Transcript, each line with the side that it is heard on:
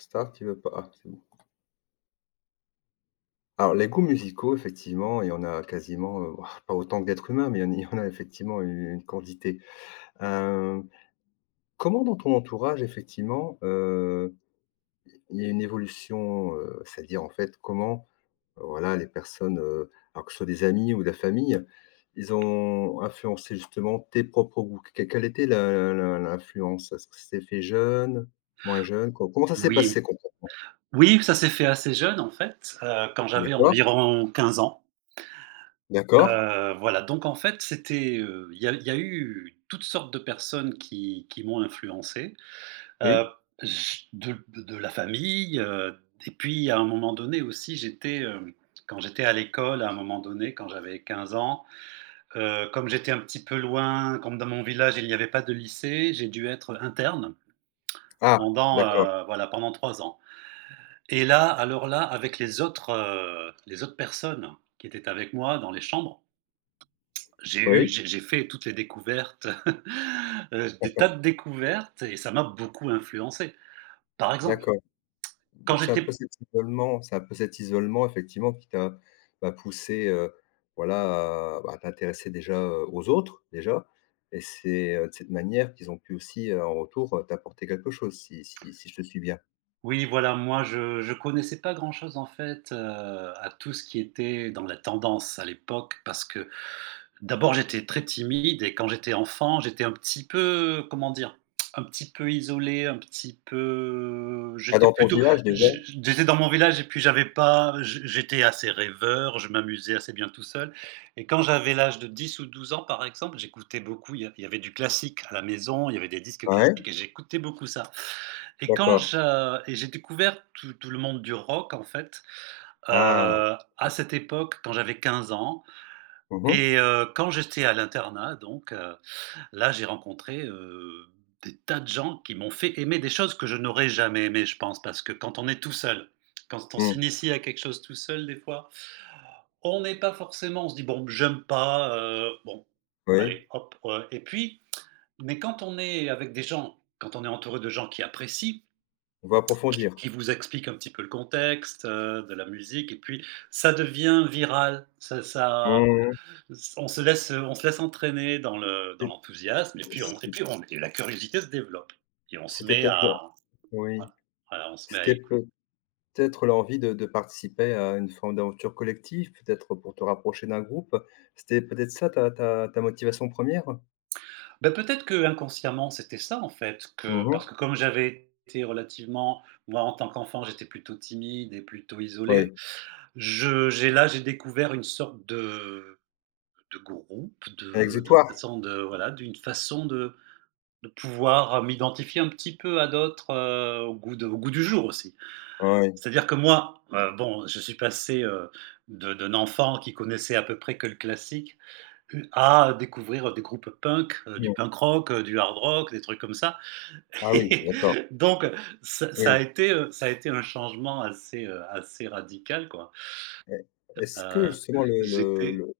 left: Star qui veut pas ah, c'est bon. Alors les goûts musicaux effectivement, il y en a quasiment, pas autant que d'êtres humains, mais il y en il y en a effectivement une quantité. Hem, comment dans ton entourage effectivement, il y a une évolution, c'est-à-dire en fait comment, voilà, les personnes, alors que ce soit des amis ou de la famille, ils ont influencé justement tes propres goûts? Quelle était la la l'influence? Est-ce que c'était fait jeune, moins jeune? Co comment ça s'est
right: Oui,
left: passé concrètement?
right: oui, ça s'est fait assez jeune en fait, quand j'avais
left: D'accord,
right: environ 15 ans,
left: d'accord,
right: voilà, donc en fait, c'était, il y a eu toutes sortes de personnes qui m'ont influencé, heu,
left: oui.
right: j de la famille, et puis à un moment donné aussi, j'étais, quand j'étais à l'école, à un moment donné, quand j'avais 15 ans, comme j'étais un petit peu loin, comme dans mon village, il n'y avait pas de lycée, j'ai dû être interne
left: Ah! D'accord.
right: voilà, pendant 3 ans. Et là, alors là, avec les autres personnes qui étaient avec moi dans les chambres, j'ai eu
left: Oui,
right: j'ai fait toutes les découvertes, des tas de découvertes et ça m'a beaucoup influencé. Par exemple,
left: d'accord.
right: quand
left: Donc
right: j'étais
left: c'est un peu cet isolement effectivement qui t'a, bah, poussé, voilà, à, bah, à t'intéresser déjà, aux autres, déjà, et c'est, de cette manière qu'ils ont pu aussi, en retour, t'apporter quelque chose si je te suis bien?
right: oui, voilà, moi je connaissais pas grand chose en fait, à tout ce qui était dans la tendance à l'époque parce que, d'abord, j'étais très timide et quand j'étais enfant, j'étais un petit peu, comment dire? Un petit peu isolé, un petit peu
left: Ah,
right: j'étais
left: dans ton
right: plutôt
left: village déjà?
right: j j'étais dans mon village et puis j'avais pas, j'étais assez rêveur, je m'amusais assez bien tout seul et quand j'avais l'âge de 10 ou 12 ans, par exemple, j'écoutais beaucoup, il y avait du classique à la maison, il y avait des disques
left: Ah, ouais,
right: classiques et j'écoutais beaucoup ça et quand
left: d'accord.
right: je et j'ai découvert tout le monde du rock, en fait,
left: Ah.
right: heu, à cette époque, quand j'avais 15 ans
left: Mmh mh.
right: quand j'étais à l'internat donc, là j'ai rencontré, des tas de gens qui m'ont fait aimer des choses que je n'aurais jamais aimées, je pense. Parce que quand on est tout seul, quand on
left: Mmh.
right: s'initie à quelque chose tout seul des fois, on n'est pas forcément, on se dit: «Bon, j'aime pas, bon,
left: Oui,
right: allez hop», et puis mais quand on est avec des gens, quand on est entouré de gens qui apprécient,
left: on va
right: qui
left: approfondir.
right: qui vous expliquent un petit peu le contexte, de la musique et puis ça devient viral. Ça ça
left: Mmh.
right: on se laisse entraîner dans le dans
left: C'est
right: l'enthousiasme et puis on et
left: c'est
right: puis on et la curiosité se développe et on se
left: c'était
right: met
left: peut-être là.
right: à,
left: Oui,
right: voilà, voilà, on se met à
left: c'était
right: éc
left: peut Peut-être l'envie de participer à une forme d'aventure collective, peut-être pour te rapprocher d'un groupe. C'était peut-être ça ta motivation première. Re
right: bah, peut-être que inconsciemment c'était ça, en fait, que parce que comme j'avais été relativement moi, en tant qu'enfant, j'étais plutôt timide et plutôt isolé.
left: Oui,
right: J'ai découvert une sorte de groupe,
left: un
right: de
left: exutoire?
right: façon de, voilà, d'une façon de pouvoir m'identifier un petit peu à d'autres, au goût de au goût du jour aussi.
left: Ah, oui.
right: C'est-à-dire que moi, bon, je suis passé, de d'un enfant qui connaissait à peu près que le classique, à découvrir, des groupes punk, du
left: Mmh.
right: punk rock, du hard rock, des trucs comme ça
left: Ah oui,
right: et
left: d'accord.
right: donc ça ça a
left: Oui.
right: été, heu, ça a été un changement assez, assez radical quoi.
left: Et est-ce que
right: Heu,
left: justement le le
right: j'étais
left: le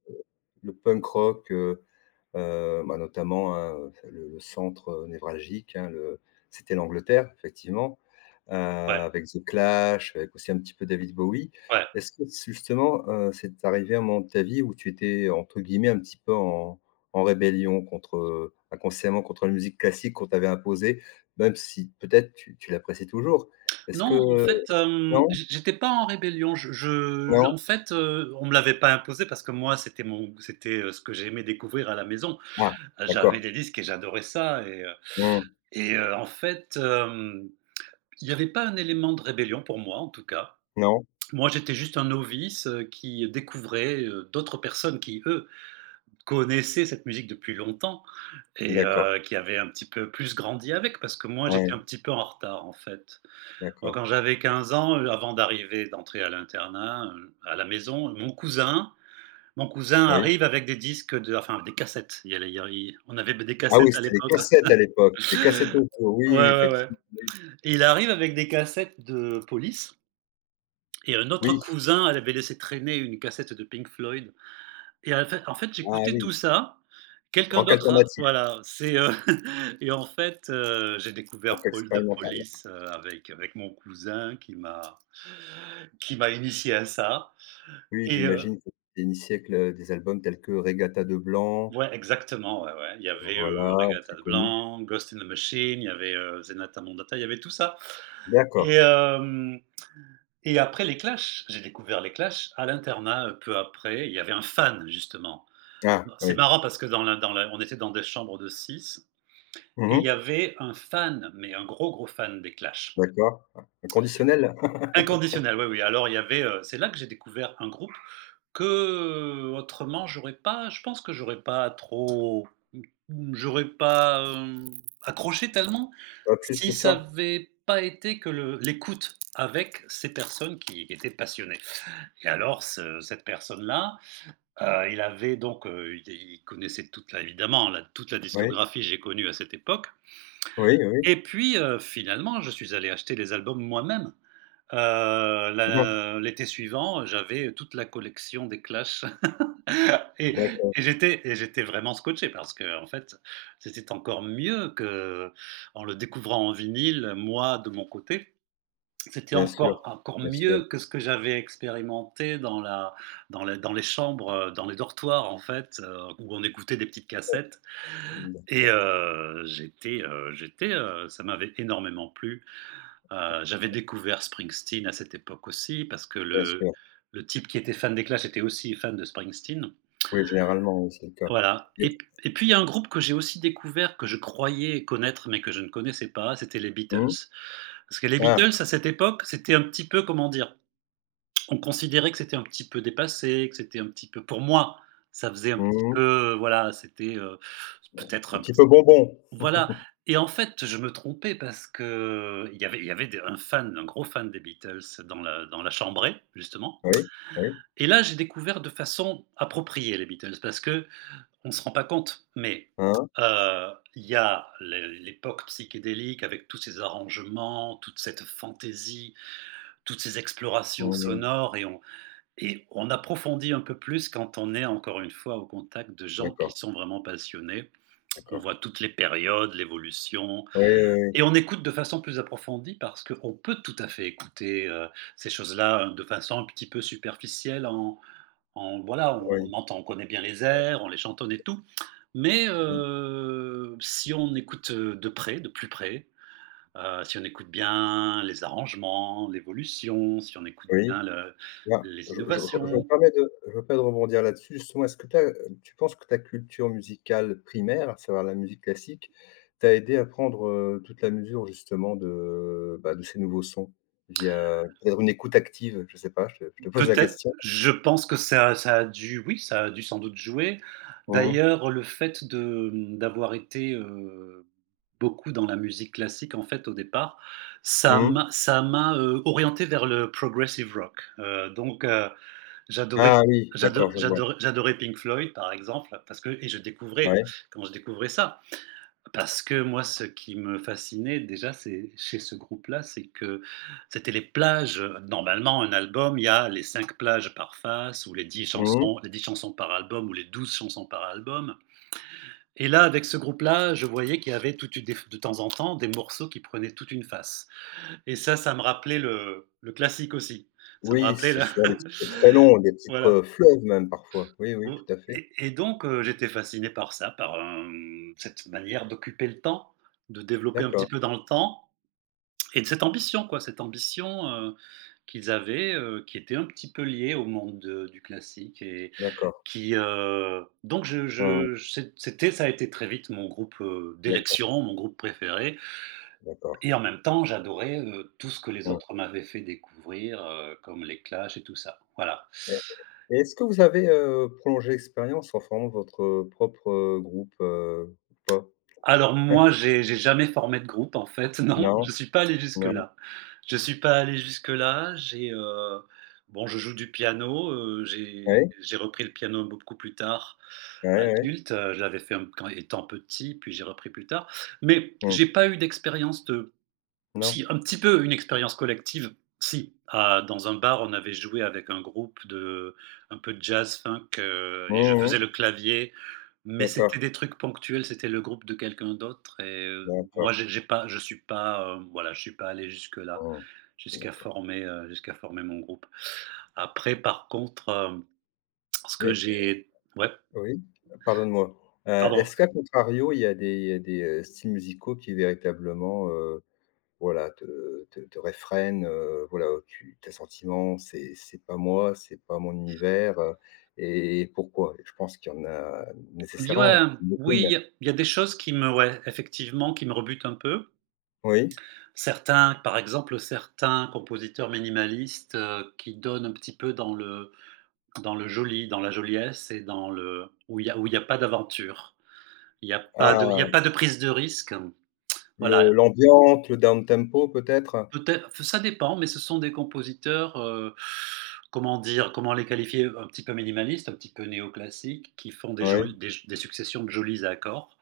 left: le punk rock, bah, notamment, hein, le centre, névralgique, hein, le c'était l'Angleterre, effectivement,
right: Ouais,
left: avec The Clash, avec aussi un petit peu David Bowie.
right: ouais.
left: Est-ce que justement, c'est arrivé à un moment de ta vie où tu étais, entre guillemets, un petit peu en rébellion contre, inconsciemment contre la musique classique qu'on t'avait imposée, même si peut-être tu l'apprécies toujours? Est-ce que
right: Non, en fait,
left: Non?
right: j'étais pas en rébellion. Je
left: Non?
right: en fait, on me l'avait pas imposé parce que moi, c'était mon c'était, ce que j'aimais découvrir à la maison.
left: Ah,
right: J'avais
left: d'accord.
right: des disques et j'adorais ça et euh,
left: Mmh.
right: Et heu, en fait, il n'y avait pas un élément de rébellion pour moi, en tout cas.
left: Non?
right: Moi, j'étais juste un novice, qui découvrait, d'autres personnes qui, eux, connaissaient cette musique depuis longtemps et
left: D'accord.
right: qui avaient un petit peu plus grandi avec, parce que moi, j'étais un
left: Ouais,
right: petit peu en retard, en fait. Moi,
left: d'accord.
right: quand j'avais 15 ans, avant d'arriver, d'entrer à l'internat, à la maison, mon cousin
left: Oui.
right: arrive avec des disques de, enfin, des cassettes. Il y a les il y a il On avait des
left: Ah
right: cassettes
left: oui,
right: à
left: c'était les
right: l'époque.
left: cassettes à l'époque, les cassettes audio,
right: Ouais,
left: oui, oui,
right: ouais, ouais.
left: effectivement, oui.
right: Et il arrive avec des cassettes de Police. Et un autre
left: Oui,
right: cousin, elle avait laissé traîner une cassette de Pink Floyd et en fait,
left: ah
right: j'écoutais tout
left: oui,
right: ça. Quelqu'un
left: rock
right: d'autre a,
left: alternatif,
right: voilà, c'est, et en fait, j'ai
left: rock
right: découvert Paul de
left: expérimental.
right: Police, avec mon cousin qui m'a initié à ça
left: Oui,
right: et heu
left: j'imagine que c'était une siècle, des albums tels que Regatta de blanc,
right: ouais, exactement, ouais, ouais. Il y avait,
left: voilà,
right: Regatta
left: c'est
right: de
left: connu.
right: blanc, Ghost in the Machine, il y avait, Zenata Mondata, il y avait tout ça
left: D'accord.
right: et hem Et après les Clash, j'ai découvert les Clash à l'internat, peu après. Il y avait un fan justement.
left: Ah
right: C'est
left: oui.
right: marrant parce que dans la on était dans des chambres de 6 et il
left: Mmh.
right: y avait un fan, mais un gros, gros fan des Clash.
left: D'accord. Ah, inconditionnel?
right: Inconditionnel, oui, oui. Alors il y avait, c'est là que j'ai découvert un groupe que autrement, j'aurais pas je pense que j'aurais pas accroché tellement
left: Pas plus que
right: si ça
left: ça?
right: avait pas été que le l'écoute avec ces personnes qui étaient passionnées. Et alors, ce cette personne-là, il avait donc, il connaissait toute la, évidemment, la toute la
left: Oui,
right: discographie que j'ai connue à cette époque
left: oui, oui.
right: et puis, finalement, je suis allé acheter les albums moi-même.
left: Mmh.
right: La l'été suivant, j'avais toute la collection des Clash. et
left: D'accord,
right: et j'étais vraiment scotché parce que, en fait, c'était encore mieux que en le découvrant en vinyle, moi de mon côté. C'était
left: bien sûr,
right: encore
left: bien sûr,
right: mieux que ce que j'avais expérimenté dans la, dans les chambres, dans les dortoirs en fait, où on écoutait des petites cassettes
left: mmh,
right: et ça m'avait énormément plu. J'avais découvert Springsteen à cette époque aussi parce que
left: bien
right: le
left: sûr.
right: le type qui était fan des Clash était aussi fan de Springsteen.
left: Oui, généralement, oui, c'est le cas
right: Voilà.
left: et
right: Et puis il y a un groupe que j'ai aussi découvert, que je croyais connaître, mais que je ne connaissais pas, c'était les Beatles.
left: mmh,
right: Parce que les
left: ah,
right: Beatles à cette époque, c'était un petit peu, comment dire? On considérait que c'était un petit peu dépassé, que c'était un petit peu, pour moi, ça faisait un petit
left: mmh
right: peu, voilà, c'était, peut-être
left: un
right: un
left: petit
right: petit,
left: peu bonbon.
right: voilà, et en fait, je me trompais parce qu'il y avait il y avait des un fan, un gros fan des Beatles dans la chambrée, justement,
left: Oui, oui,
right: et là, j'ai découvert de façon appropriée les Beatles parce qu'on se rend pas compte, mais,
left: hein.
right: il y a l'époque psychédélique avec tous ces arrangements, toute cette fantaisie, toutes ces explorations
left: Mmh.
right: sonores et on approfondit un peu plus quand on est encore une fois au contact de gens qui
left: D'accord,
right: sont vraiment passionnés. On
left: d'accord.
right: voit toutes les périodes, l'évolution
left: Oui, oui,
right: et on écoute de façon plus approfondie parce qu'on peut tout à fait écouter, ces choses-là, de façon un petit peu superficielle en, en, voilà, on
left: oui,
right: entend, on connaît bien les airs, on les chantonne et tout. Mais,
left: oui. Mmh.
right: si on écoute, de près, de plus près, si on écoute bien les arrangements, l'évolution, si on écoute
left: Oui.
right: bien le
left: Là,
right: les
left: je me
right: innovations.
left: permets de je me permets de rebondir là-dessus. Justement, est-ce que tu penses que ta culture musicale primaire, à savoir la musique classique, t'a aidé à prendre, toute la mesure justement de, bah, de ces nouveaux sons? Via peut-être une écoute active? Je sais pas, je te pose la
right: Peut-être,
left: question.
right: je pense que ça a dû sans doute jouer.
left: Mmh.
right: D'ailleurs, le fait de, d'avoir été, beaucoup dans la musique classique, en fait, au départ, ça
left: Mmh.
right: m'a ça m'a, heu, orienté vers le progressive rock, donc j'adorais
left: Ah oui,
right: j'ado
left: d'accord, je vois.
right: j'adorais j'adorais Pink Floyd, par exemple, parce que, et je découvrais,
left: Ouais.
right: quand je découvrais ça, parce que moi, ce qui me fascinait déjà, c'est chez ce groupe-là, c'est que c'était les plages. Normalement, un album, il y a les 5 plages par face ou les dix
left: Mmh.
right: chansons les dix chansons par album ou les 12 chansons par album et là, avec ce groupe-là, je voyais qu'il y avait toute une, des, de temps en temps, des morceaux qui prenaient toute une face et ça me rappelait le classique aussi. Ça me
left: Oui,
right: rappelait
left: c'est
right: là,
left: souvent des titres très longs, des titres,
right: voilà.
left: fleuves même parfois. Oui, oui,
right: Heu
left: tout à fait.
right: et donc j'étais fasciné par ça, par, cette manière d'occuper le temps, de développer un petit
left: D'accord,
right: peu dans le temps et de cette ambition quoi, cette ambition, qu'ils avaient, qui était un petit peu liée au monde de du classique et
left: d'accord.
right: qui, donc
left: Mmh.
right: je c'é c'était ça a été très vite mon groupe,
left: D'accord,
right: d'élection, mon groupe préféré
left: d'accord.
right: et en même temps, j'adorais, tout ce que les
left: Mmh
right: autres m'avaient fait découvrir, comme les Clash et tout ça. Voilà.
left: et et est-ce que vous avez, prolongé l'expérience en formant votre, propre, groupe, ou pas?
right: Alors moi, j'ai jamais formé de groupe en fait, non,
left: Non?
right: je suis pas allé
left: Non?
right: jusque-là. Je suis pas allé jusque-là, bon, je joue du piano, j'ai
left: Oui.
right: j'ai repris le piano beaucoup plus tard,
left: Oui, ouais.
right: adulte, je l'avais fait, quand étant petit, puis j'ai repris plus tard, mais
left: Mmh.
right: j'ai pas eu d'expérience de,
left: Non?
right: si, un petit peu une expérience collective, si. Ah, dans un bar, on avait joué avec un groupe de un peu de jazz funk, et je
left: Mmh
right: faisais
left: mh.
right: le clavier, mais c'était
left: D'accord,
right: des trucs ponctuels, c'était le groupe de quelqu'un d'autre
left: d'accord.
right: moi j'ai pas je suis pas, voilà, je suis pas allé jusque-là,
left: Mmh. D'accord.
right: jusqu'à former mon groupe. Après par contre, ce que
left: Mais
right: j'ai ouais,
left: oui? Pardonne-moi.
right: pardon?
left: Est-ce qu'à contrario, il y a des, styles musicaux qui véritablement. Voilà, te réfrène, voilà, oh, tu tes sentiments, c'est pas moi, c'est pas mon univers. Et pourquoi? Je pense qu'il y en a
right: Oui, ouais,
left: nécessairement,
right: oui, il y
left: j'imagine.
right: a il y a des choses qui me ouais, effectivement, qui me rebutent un peu.
left: Oui?
right: Certains, par exemple, certains compositeurs minimalistes, qui donnent un petit peu dans le joli, dans la joliesse et dans le où il y a pas d'aventure. Il y a pas de il y
left: Ah,
right: a pas de prise de risque.
left: le
right: Voilà,
left: l'ambiance, le down tempo peut-être?
right: peut-être ça dépend, mais ce sont des compositeurs, comment dire? Comment les qualifier? Un petit peu minimalistes, un petit peu néoclassiques, qui font des
left: Oui,
right: jol des des successions de jolis accords,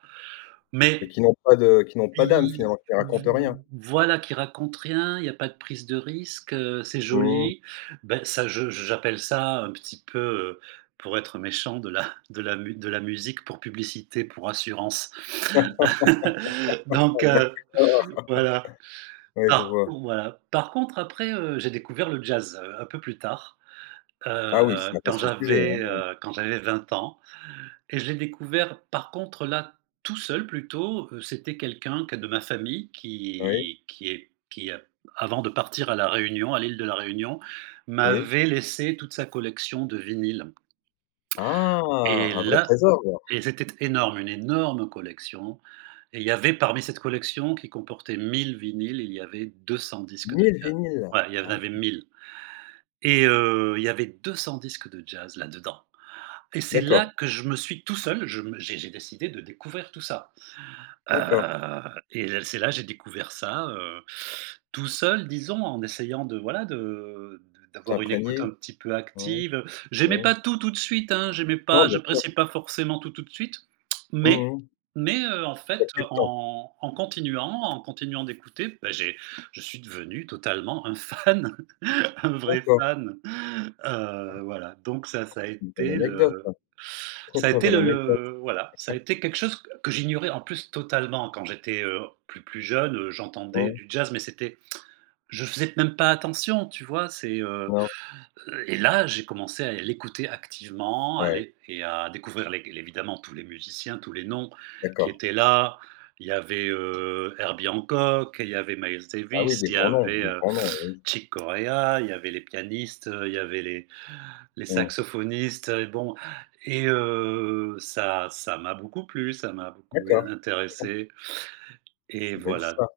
left: mais
right: mais
left: qui n'ont pas d'âme
right: I
left: finalement, qui ne racontent rien.
right: voilà qui raconte rien, il y a pas de prise de risque, c'est
left: Mmh.
right: joli. Ben ça je j'appelle ça un petit peu, pour être méchant, de la musique pour publicité, pour assurance.
left: Ah,
right: Donc heu,
left: d'accord,
right: voilà.
left: ouais, je vois.
right: Par contre après, j'ai découvert le jazz, un peu plus tard,
left: Ah oui, c'est un vaste sujet, hein.
right: quand j'avais 20 ans. Et je l'ai découvert par contre là, tout seul plutôt, c'était quelqu'un que de ma famille
left: Oui,
right: qui a avant de partir à La Réunion, à l'île de La Réunion,
left: oui.
right: m'avait laissé toute sa collection de vinyles
left: Ah!
right: et
left: Un vrai
right: là
left: trésor alors.
right: et c'était énorme, une énorme collection et il y avait parmi cette collection qui comportait 1000 vinyles, il y avait 200 disques de
left: 1000
right: jazz.
left: vinyles!
right: Ouais, il y en
left: Ah,
right: avait 1000. Il y avait 200 disques de jazz là-dedans et c'est
left: d'accord,
right: là que je me suis tout seul, je me j'ai décidé de découvrir tout ça.
left: d'accord.
right: Et là c'est là j'ai découvert ça, tout seul disons, en essayant de voilà de d'avoir une
left: T'imprégner,
right: écoute
left: es imprégné?
right: un petit peu
left: Ouais,
right: active. J'aimais
left: ouais.
right: pas tout, tout de suite, hein,
left: Non, bien sûr.
right: j'appréciais pas forcément tout, tout de suite,
left: Mmh
right: mais
left: mh.
right: en
left: Tu as
right: fait,
left: plus de temps
right: en continuant d'écouter, bah, j'ai je suis devenu totalement un fan. Un vrai
left: encore.
right: fan. Voilà, donc ça a
left: C'est une belle
right: été
left: anecdote, ça.
right: le
left: Très,
right: ça a
left: très
right: été
left: belle anecdote.
right: le voilà, ça a été quelque chose que j'ignorais en plus totalement quand j'étais, plus jeune, j'entendais
left: Mmh.
right: du jazz mais c'était je faisais même pas attention, tu vois?
left: Non.
right: Et là, j'ai commencé à l'écouter activement, à
left: Ouais,
right: l'é et à découvrir les évidemment tous les musiciens, tous les noms qui
left: d'accord.
right: étaient là. Il y avait, Herbie Hancock, il y avait Miles
left: Ah oui,
right: Davis, il y avait,
left: des grands noms, oui.
right: Chick Corea, il y avait les pianistes, il y avait les
left: Mmh.
right: saxophonistes, bon ça ça m'a beaucoup plu, ça m'a beaucoup
left: D'accord,
right: intéressé
left: c'est
right: et
left: une belle
right: voilà.
left: histoire.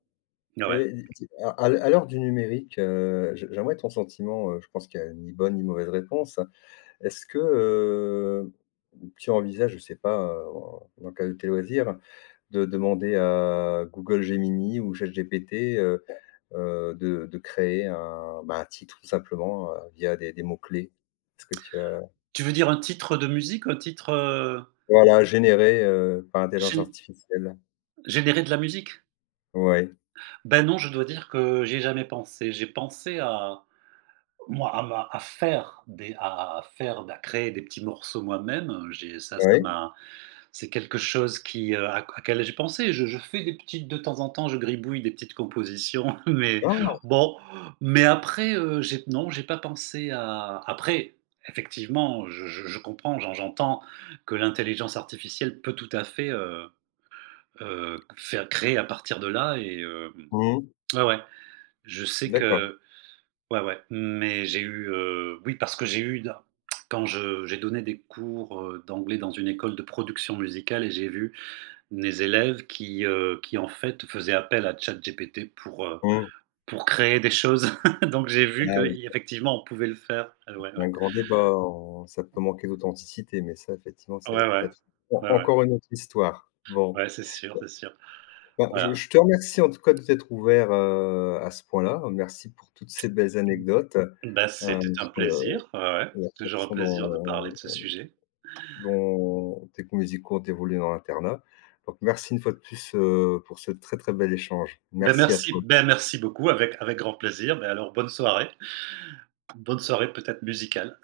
right: Ouais.
left: Et di di à l'heure du numérique, je j'aimerais ton sentiment, je pense qu'il y a ni bonne ni mauvaise réponse. Est-ce que, tu envisages, je sais pas, en dans le cadre de tes loisirs, de demander à Google Gemini ou ChatGPT, de créer un titre tout simplement, via des mots-clés. Est-ce que tu as
right: Tu veux dire un titre de musique? Un titre,
left: voilà, généré, par intelligence
right: gén
left: artificielle.
right: généré de la musique?
left: Ouais.
right: Ben non, je dois dire que j'y ai jamais pensé. J'ai pensé à moi, à faire à créer des petits morceaux moi-même. J'ai ça ça
left: Ouais.
right: m'a C'est quelque chose qui, à quel j'ai pensé. Je fais des petites de temps en temps, je gribouille des petites compositions, mais
left: Ah!
right: bon, mais après, j'ai non, j'ai pas pensé à après, effectivement, je comprends, j'entends que l'intelligence artificielle peut tout à fait, faire créer à partir de là
left: Mmh.
right: ouais, ouais. Je sais
left: D'accord.
right: que ouais, ouais, mais j'ai eu, oui, parce que j'ai eu d quand je j'ai donné des cours, d'anglais dans une école de production musicale et j'ai vu mes élèves qui en fait faisaient appel à ChatGPT
left: Mmh.
right: pour créer des choses. Donc j'ai vu
left: Ah oui,
right: qu'effectivement on pouvait le faire. Ouais,
left: c'est
right: ouais.
left: un grand débat, on ça peut manquer d'authenticité, mais ça effectivement, c'est
right: Ouais, ouais.
left: peut-être en
right: Ouais, ouais.
left: encore une autre histoire. Bon,
right: Ouais, c'est sûr, c'est sûr.
left: bah, je
right: Voilà.
left: je te remercie en tout cas de t'être ouvert, à ce point-là. Merci pour toutes ces belles anecdotes,
right: Bah, c'était un
left: sur le
right: plaisir. Ouais, ouais.
left: la
right: C'est toujours un
left: façon
right: plaisir de
left: dont
right: parler de ce sujet.
left: dont tes goûts musicaux ont évolué dans l'internat. Donc merci une fois de plus, pour ce très, très bel échange. Merci à toi.
right: Ben merci beaucoup avec grand plaisir. Beh, alors bonne soirée. Bonne soirée peut-être musicale.